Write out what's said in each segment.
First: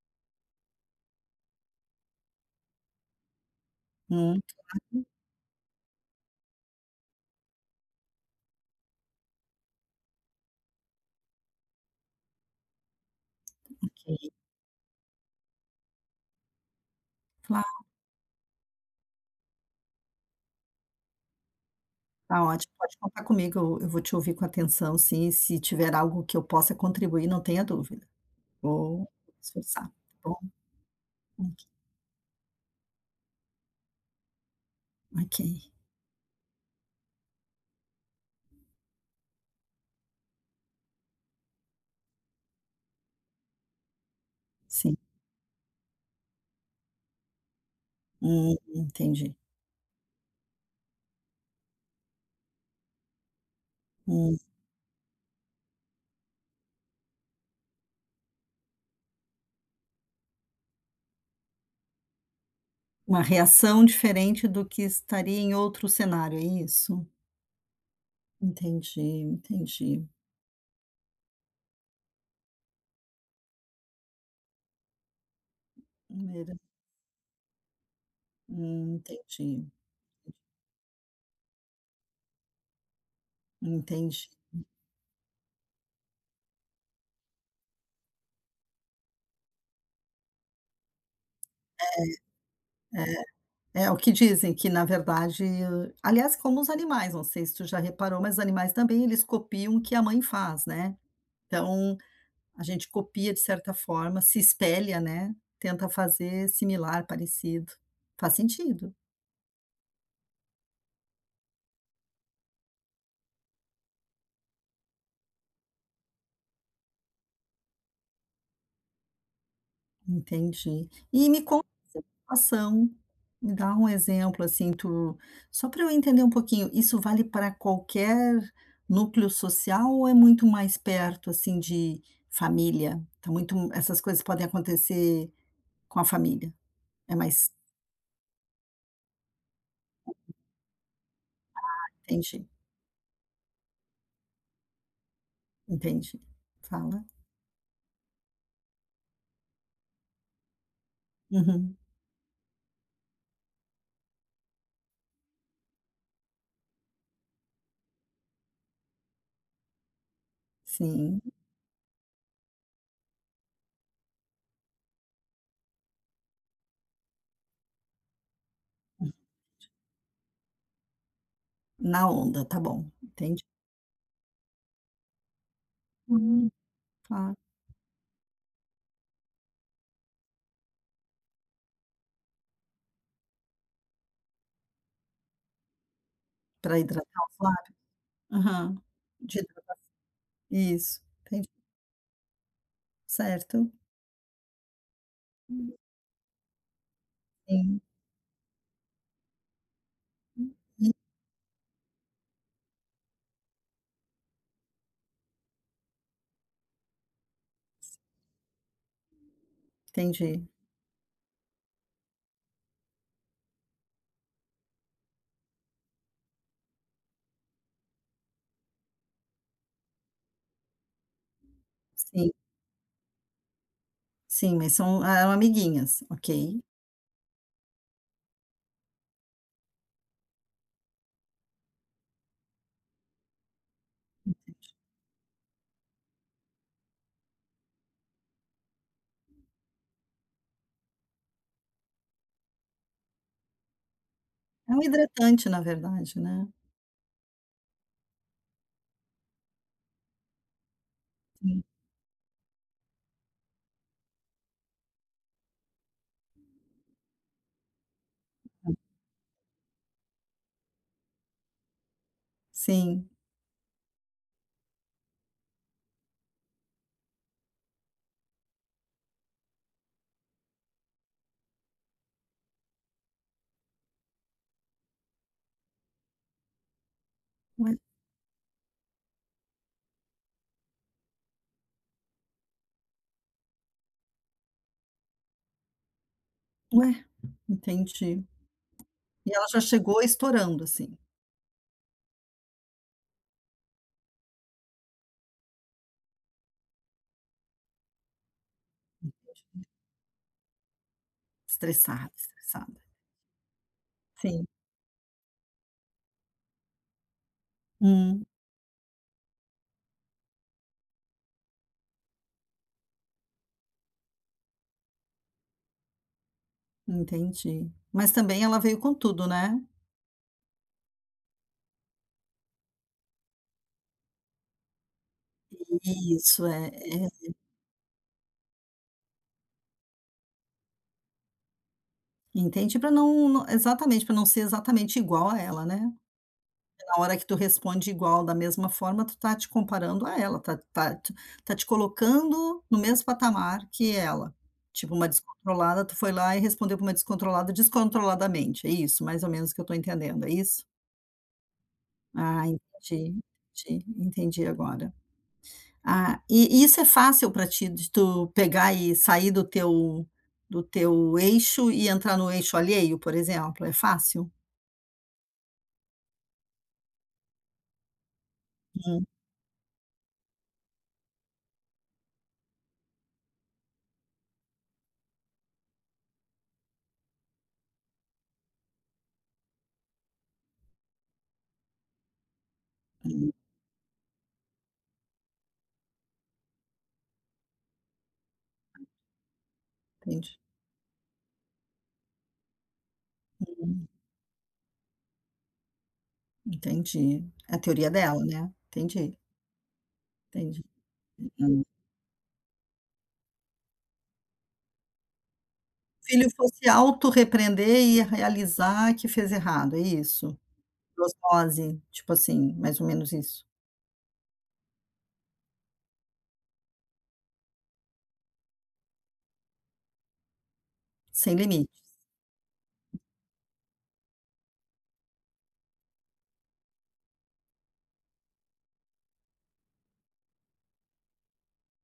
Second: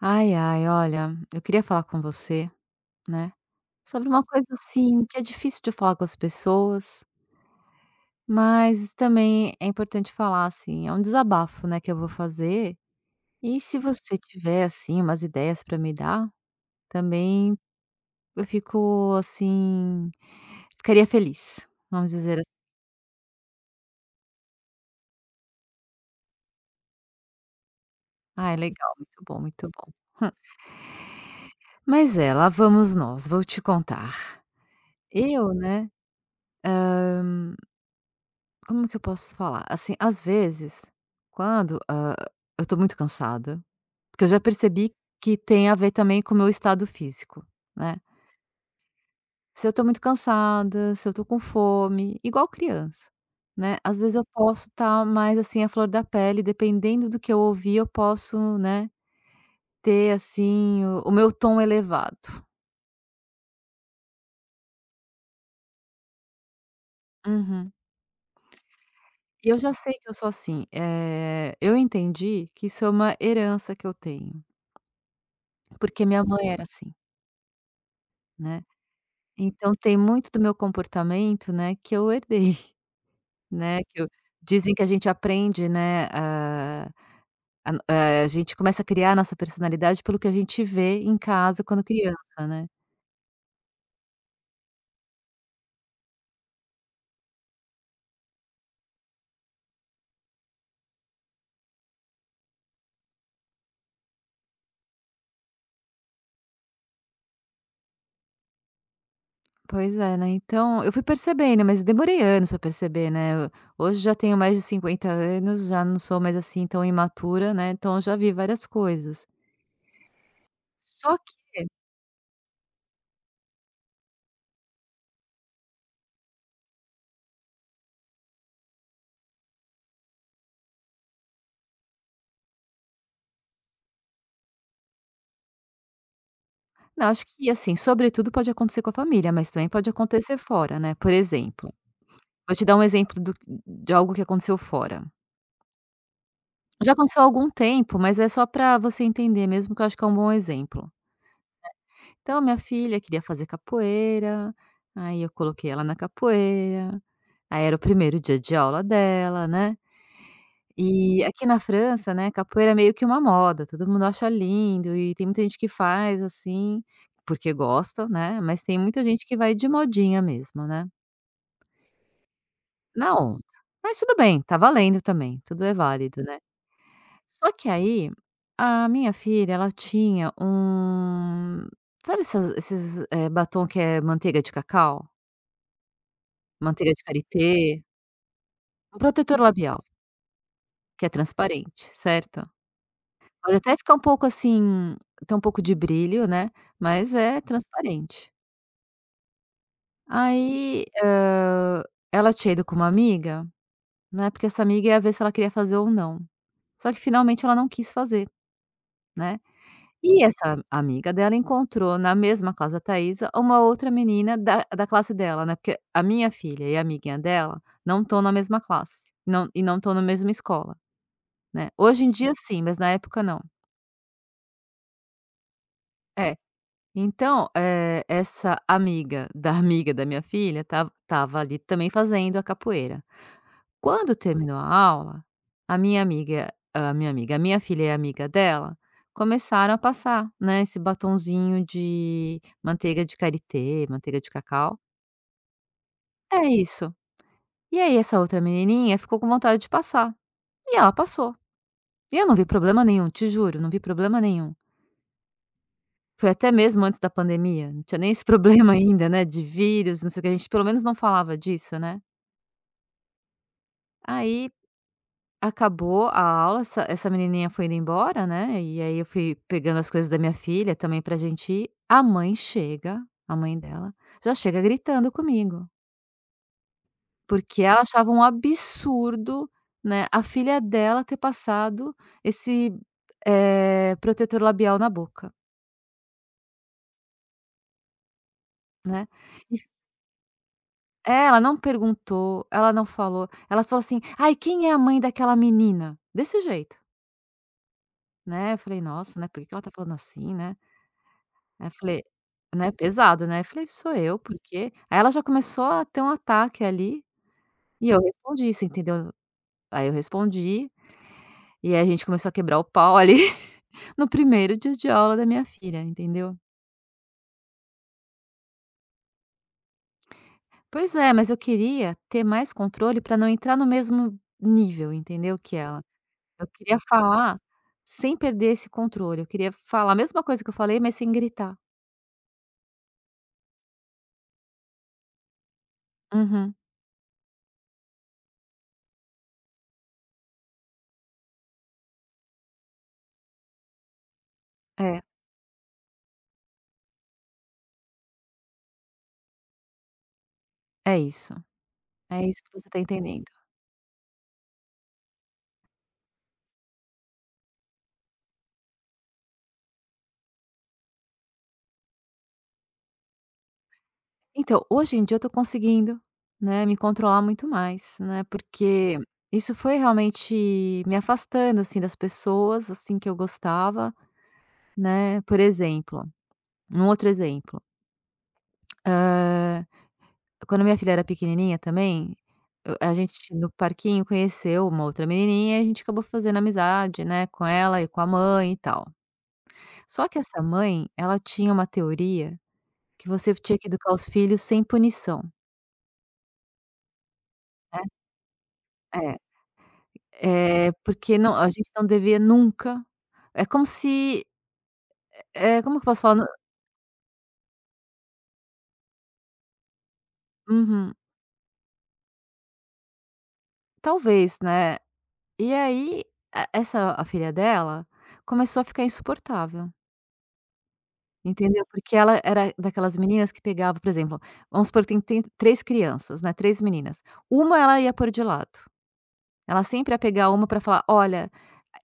Ai, ai, olha, eu queria falar com você, né, sobre uma Uhum, coisa assim que é difícil de falar com as pessoas, mas também é importante falar assim, é um desabafo, né, que eu vou fazer. E se você ok. tiver assim umas ideias para me dar, também Claro, eu fico assim, ficaria feliz. Vamos dizer tá assim, ótimo. Pode contar comigo, eu vou te ouvir com atenção, sim, se tiver algo que eu possa contribuir, não tenha dúvida. ai, legal, Vou me muito bom, muito esforçar, bom. tá bom? Ok, Mas é, lá vamos nós, vou te contar. ok, Eu, né, como que eu posso falar? Assim, às vezes, quando, eu tô muito cansada, porque eu já percebi sim. que tem a ver também com o meu estado físico, né. Entendi. Se eu tô muito cansada, se eu tô com fome, igual criança, né. Às vezes eu Hum, posso estar mais, assim, a flor da pele, dependendo do que eu ouvir, eu posso, né, ter, assim, o meu tom elevado. uma reação diferente do que estaria em outro cenário, é isso? Uhum. Entendi, E eu já sei entendi. que eu sou assim, eu entendi que isso é uma herança que eu tenho, porque minha mãe Primeira- era assim, né. Entendi, Então tem muito do meu comportamento, né, que eu herdei, né, que eu entendi. dizem que a gente aprende, né, a no eh, a gente começa a criar a nossa personalidade pelo que a gente vê em casa quando criança, né. É. É, o que dizem que, na verdade aliás, como os animais, não sei se tu já reparou, mas os animais também eles copiam o que a mãe faz, né. Então, a gente copia de certa forma, se espelha, né, tenta fazer similar, parecido. Faz sentido, Pois é, né, então eu fui percebendo, mas demorei anos pra perceber, né. Hoje já tenho mais de 50 anos, já não sou mais, assim, tão imatura, né, então eu já vi várias coisas. entendi. Só E que me conta uma ação, me dá um exemplo, assim, tu só para eu entender um pouquinho, isso vale para qualquer núcleo social ou é muito mais perto, assim, de família? Tá muito essas coisas podem acontecer com a família, não, é acho que, mais assim, sobretudo pode acontecer com a família, mas também pode acontecer fora, né, por exemplo. entendi, Vou te dar um exemplo do de algo que aconteceu fora. entendi. Já Fala. aconteceu há algum tempo, mas é só para você entender mesmo, que eu acho que é um bom exemplo. Uhum. Então, minha filha queria fazer capoeira, aí eu coloquei ela na capoeira, aí era o primeiro dia de aula dela, né. Sim, E aqui na França, né, capoeira é meio que uma moda, todo mundo acha lindo e tem muita gente que faz, assim, porque gosta, né, mas tem muita gente que vai de modinha mesmo, né, na onda, tá bom, na entendi. onda. Mas tudo bem, tá valendo também, tudo é válido, né. Uhum, claro, Só que aí, a minha filha, ela tinha um, sabe essas esses, eh, batom que é manteiga de cacau? pra Manteiga de hidratar os lábios? karité? Aham. Um De protetor hidra labial, Isso, que é entendi, transparente, certo? Pode certo. até ficar um pouco assim, tem um pouco de brilho, né, mas é Sim, transparente. Hum, Aí, ela tinha ido com uma amiga, né, porque essa amiga ia ver se ela queria fazer ou não. Só que finalmente ela não quis fazer, né. E entendi. essa amiga dela encontrou na mesma casa Taísa uma outra menina da classe dela, né, porque a minha filha e a amiguinha dela não estão na mesma classe, não e não estão na mesma escola, né. Hoje em Sim, dia sim, mas na época não. sim, mas eram amiguinhas, É. ok. Então, essa amiga da amiga da minha filha tava estava ali também fazendo a capoeira. Quando terminou a aula, a minha amiga a minha filha e a amiga dela começaram a passar, né, esse batonzinho de manteiga de karité, manteiga de É cacau. um hidratante, na verdade, É né. isso. E aí essa outra menininha ficou com vontade de passar, e ela passou. Sim, E eu não vi problema nenhum, te juro, não vi problema nenhum. Foi até mesmo antes da pandemia, não tinha nem esse problema ainda, né, de vírus, não sei o que, a gente pelo menos não falava disso, né. sim. Aí acabou a aula, essa menininha foi indo embora, né, e aí eu fui pegando as coisas da minha filha também pra gente ir, a mãe chega, a mãe dela, já chega gritando comigo, porque Ué ela achava um absurdo, né, a filha dela ter passado esse protetor labial na boca, ué, entendi. né. E ela E já chegou estourando, assim, é, ela não perguntou, ela não falou, ela falou assim: "Ai, quem é a mãe daquela menina?" Desse jeito, né, eu falei: "Nossa, né, por que que ela tá falando assim, né?" Aí eu falei, estressada, né, estressada. pesado, né, eu falei: "Sou eu, por Sim. quê?". Aí ela já começou a ter um ataque ali, e eu Hum. respondi, você entendeu? Aí eu respondi, e aí a gente começou a quebrar o pau ali no primeiro dia de aula da minha filha, entendeu? Entendi. Mas também ela veio com tudo, né. Pois é, mas eu queria ter mais controle para não entrar no mesmo nível, entendeu, que ela. Isso, Eu é queria é. falar sem perder esse controle, eu queria falar a mesma coisa que eu falei, mas sem gritar. Entendi, para não não exatamente, para não ser exatamente igual a ela, né. Uhum. Na hora que tu responde igual, da mesma forma, tu tá te comparando a ela, tu tá te colocando no mesmo patamar que ela. Tipo É, uma descontrolada, tu foi lá e respondeu pra uma descontrolada descontroladamente, é isso, mais ou menos o que eu tô entendendo, é isso? é isso. É isso Ah, que você tá entendi, entendendo. entendi, entendi agora. Ah, e isso é fácil para ti de tu pegar e sair do teu eixo e entrar no eixo alheio, por exemplo, é fácil? Então, hoje em dia eu tô conseguindo, né, me controlar muito mais, né, porque Hum, isso foi realmente me afastando, assim, das pessoas, assim, que eu gostava, né. Por exemplo, um outro exemplo, hã, quando minha filha era pequenininha também, eu a hum, gente no parquinho conheceu uma outra menininha e a gente acabou fazendo amizade, né, com ela e com a mãe e tal. Só que entendi. essa mãe, ela tinha uma teoria que você tinha que Hum, educar os filhos sem punição. entendi. É a teoria dela, né. Entendi, É. entendi. É porque não, a Hum. gente não devia nunca, é como se, é como que eu posso falar? Não. Filho fosse autorrepreender e realizar que fez errado, é isso? Uhum. Por osmose, tipo assim, mais ou menos isso. Talvez, né. E aí, e essa a filha dela começou a ficar insuportável, Sem entendeu? limite. Porque ela era daquelas meninas que pegava, por exemplo, vamos supor, tem 3 crianças, né, 3 meninas. Uma ela ia pôr de lado. Ela sempre ia pegar uma para falar: "Olha,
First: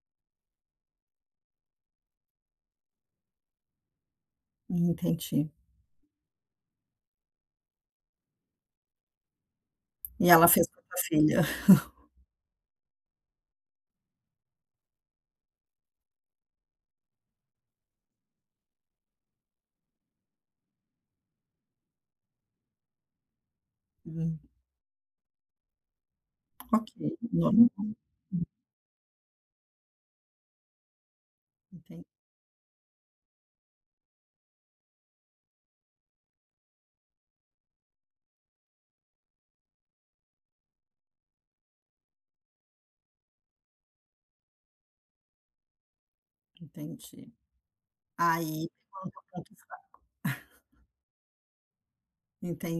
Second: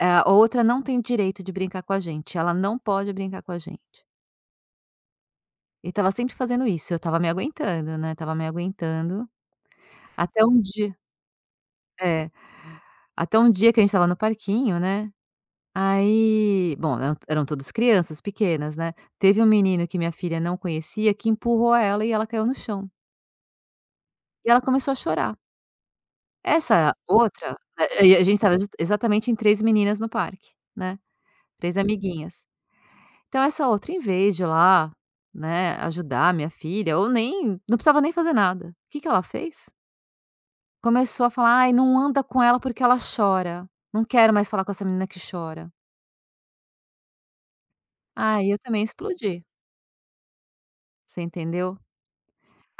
é, a outra não tem direito de brincar com a gente, ela não pode brincar com a gente". Entendi. E tava sempre fazendo isso, eu tava me aguentando, né, tava me aguentando. E Até ela um fez com a dia tua filha. é. Até um dia que a gente estava no parquinho, né, aí bom, eram todas crianças pequenas, né. Teve um menino que minha filha não conhecia que empurrou ela e ela caiu no chão. Hum, E ela começou a chorar. ok, Essa outra, normal. E a gente estava exatamente em 3 meninas no parque, né, três Enten amiguinhas. Então essa outra, em vez de ir lá, né, ajudar minha filha, ou nem, não precisava nem fazer nada. O que que ela fez? Começou a falar: "Ai, não anda com ela porque ela chora. Não quero mais falar com essa menina que chora". Entendi. Aí eu Aí também explodi, você entendeu?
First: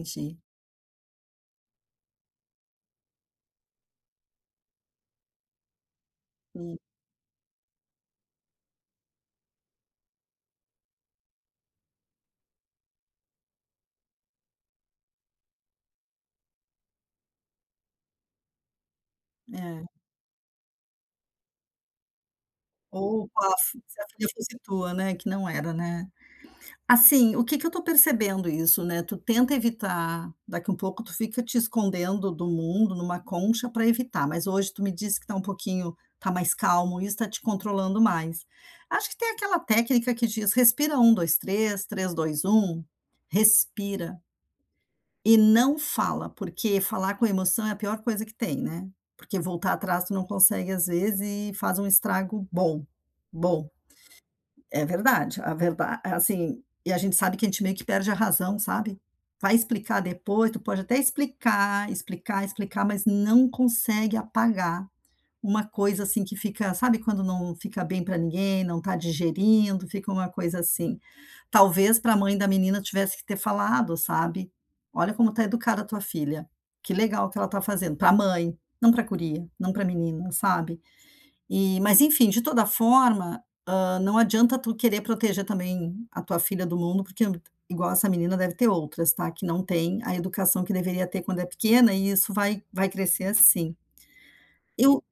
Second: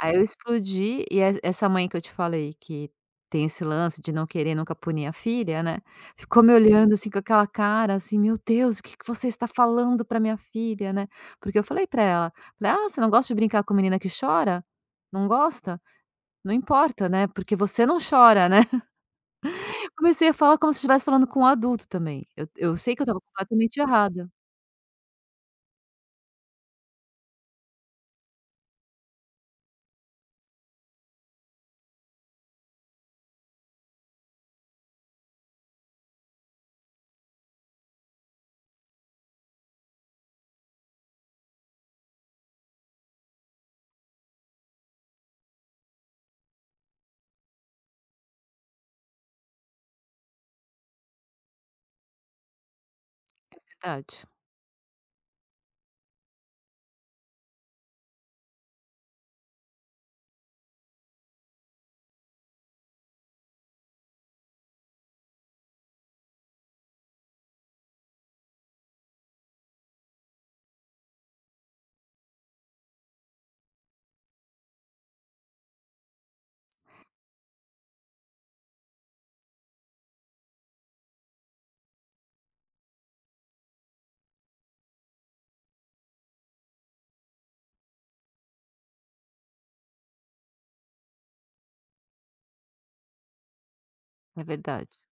Aí eu explodi e essa mãe que eu te falei que tem esse lance de não querer nunca punir a filha, né, ficou me E olhando, assim, com aquela cara, assim: "Meu Deus, o que que você está falando pra minha filha", né. Porque eu falei pra ela, falei: "Ah, você não gosta de brincar com menina que chora? Não gosta? Não importa, né, porque você não chora, né". é, Comecei a falar como se estivesse falando com um adulto também. Eu sei que eu estava ou com a completamente fi se a filha errada. fosse tua, né, que não era, né. Assim, o que que eu tô percebendo isso, né, tu tenta evitar, daqui um pouco tu fica te escondendo do mundo numa concha pra evitar, mas hoje tu me disse que tá um pouquinho tá mais calmo, isso tá te controlando mais. Acho que tem aquela técnica que diz: "Respira um, dois, três, três, dois, um. Respira. E não fala, porque falar com emoção é a pior coisa que tem, né, porque voltar atrás tu não consegue às vezes e faz um estrago bom, bom." Verdade, É verdade, a verdade assim, e a gente sabe que a gente meio que perde a razão, sabe. Vai explicar depois, tu pode até explicar, explicar, explicar, mas não consegue apagar uma coisa assim que fica sabe quando não fica bem para ninguém, não tá digerindo, fica uma coisa assim. Talvez para a mãe da menina tivesse que ter falado, sabe: "Olha como tá educada a tua filha, que legal que ela tá fazendo", para a mãe, não pra guria, não pra menina, sabe. E mas enfim, de toda forma, hã, não adianta tu querer proteger também a tua filha do mundo, porque igual essa menina deve ter outras, tá, que não tem a educação que deveria ter quando é pequena e isso vai crescer assim. é verdade. Eu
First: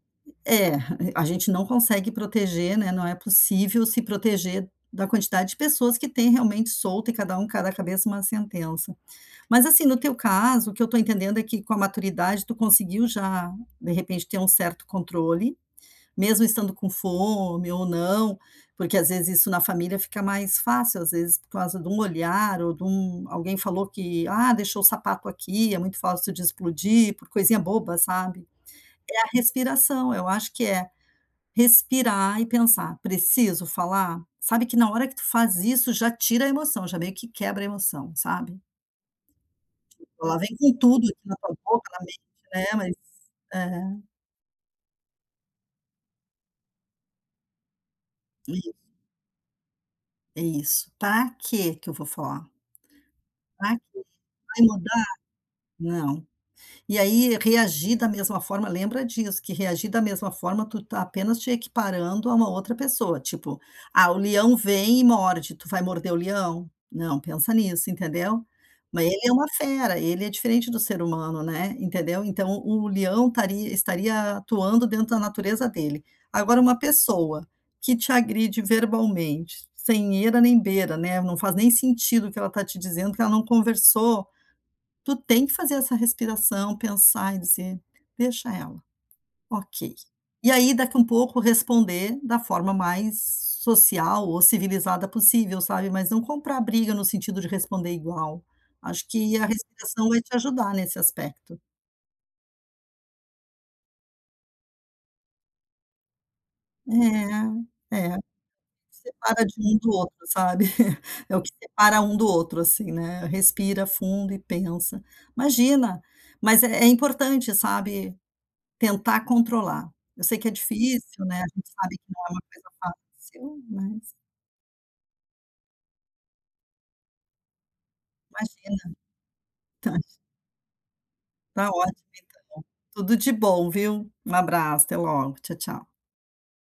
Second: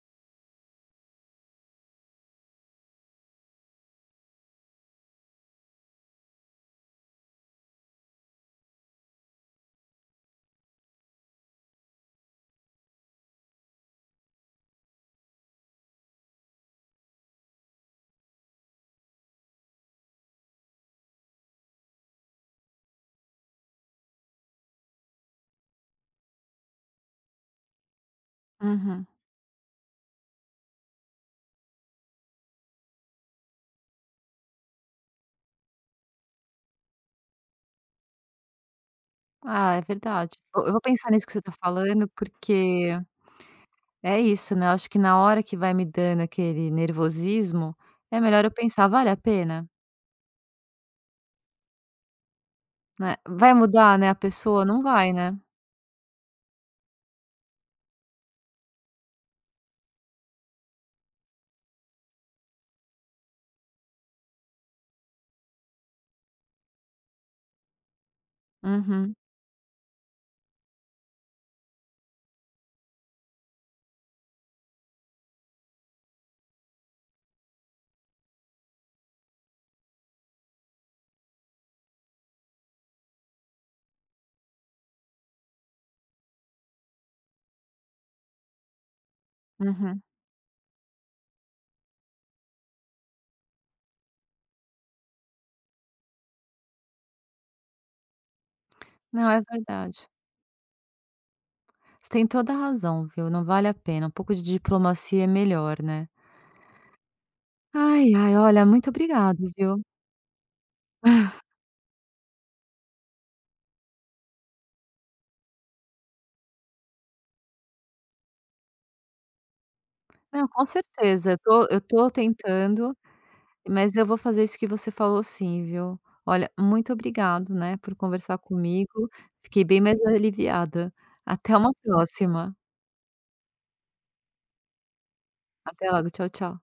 é, a gente não consegue proteger, né, não é possível se proteger da quantidade de pessoas que tem realmente solta e cada um, cada cabeça uma sentença. Mas assim, no teu caso, o que eu estou entendendo é que com a maturidade tu conseguiu já, de repente, ter um certo controle, mesmo estando com fome ou não, porque às vezes isso na família fica mais fácil, às vezes por causa de um olhar ou de um, alguém falou que, ah, deixou o sapato aqui, é muito fácil de explodir por coisinha boba, sabe? Uhum. É a respiração, eu acho que é respirar e pensar: "Preciso falar?". Sabe que na hora que tu faz isso, já tira a emoção, já meio que quebra a emoção, sabe. Ah, é Ela verdade. vem Eu com vou tudo pensar aqui nisso que na você está tua boca, na falando, mente, né, mas porque é, é isso, né, eu acho que na hora que vai me dando aquele nervosismo, é melhor eu e pensar: "Vale a pena?", é isso. "Pra quê que eu vou falar? né. Vai Pra mudar, que né, a pessoa? vai Não mudar? vai, né. Não". E aí reagir da mesma forma lembra disso, que reagir da mesma forma tu tá apenas te equiparando a uma outra pessoa, tipo: "Ah, o leão vem e morde, tu vai morder o leão?". Não, pensa nisso, entendeu? Mas Uhum, ele é uma fera, ele é diferente do ser humano, né, entendeu? Então o leão estaria atuando dentro da natureza dele. Agora uma pessoa que te agride verbalmente, sem eira nem beira, né, não faz nem sentido o que ela está te dizendo, que ela não conversou. Tu tem que fazer essa respiração, pensar e dizer: "Deixa ela, ok". uhum. E aí, daqui um pouco, responder da forma mais social ou civilizada possível, sabe, mas não comprar briga no sentido de responder igual. Acho Não, que é a verdade. respiração vai te ajudar nesse aspecto. Você tem toda a razão, viu, não vale a pena. Um pouco de diplomacia é melhor, né. É, Ai, é, ai, olha, muito separa obrigado, de um viu. do outro, sabe. É o que separa um do outro, assim, né, respira fundo e pensa. Imagina, mas é é importante, sabe, tentar controlar. Eu sei Não, que é com difícil, certeza. né, Eu a tô gente eu sabe que tô não é uma coisa tentando, fácil, mas eu mas vou fazer isso que você falou sim, viu. Olha, muito obrigado, né, por conversar imagina. comigo. Fiquei bem Tá mais aliviada. Até tá uma ótimo então. próxima. Tudo de bom, viu. Um abraço, até logo. Tchau, tchau. Até logo. Tchau, tchau.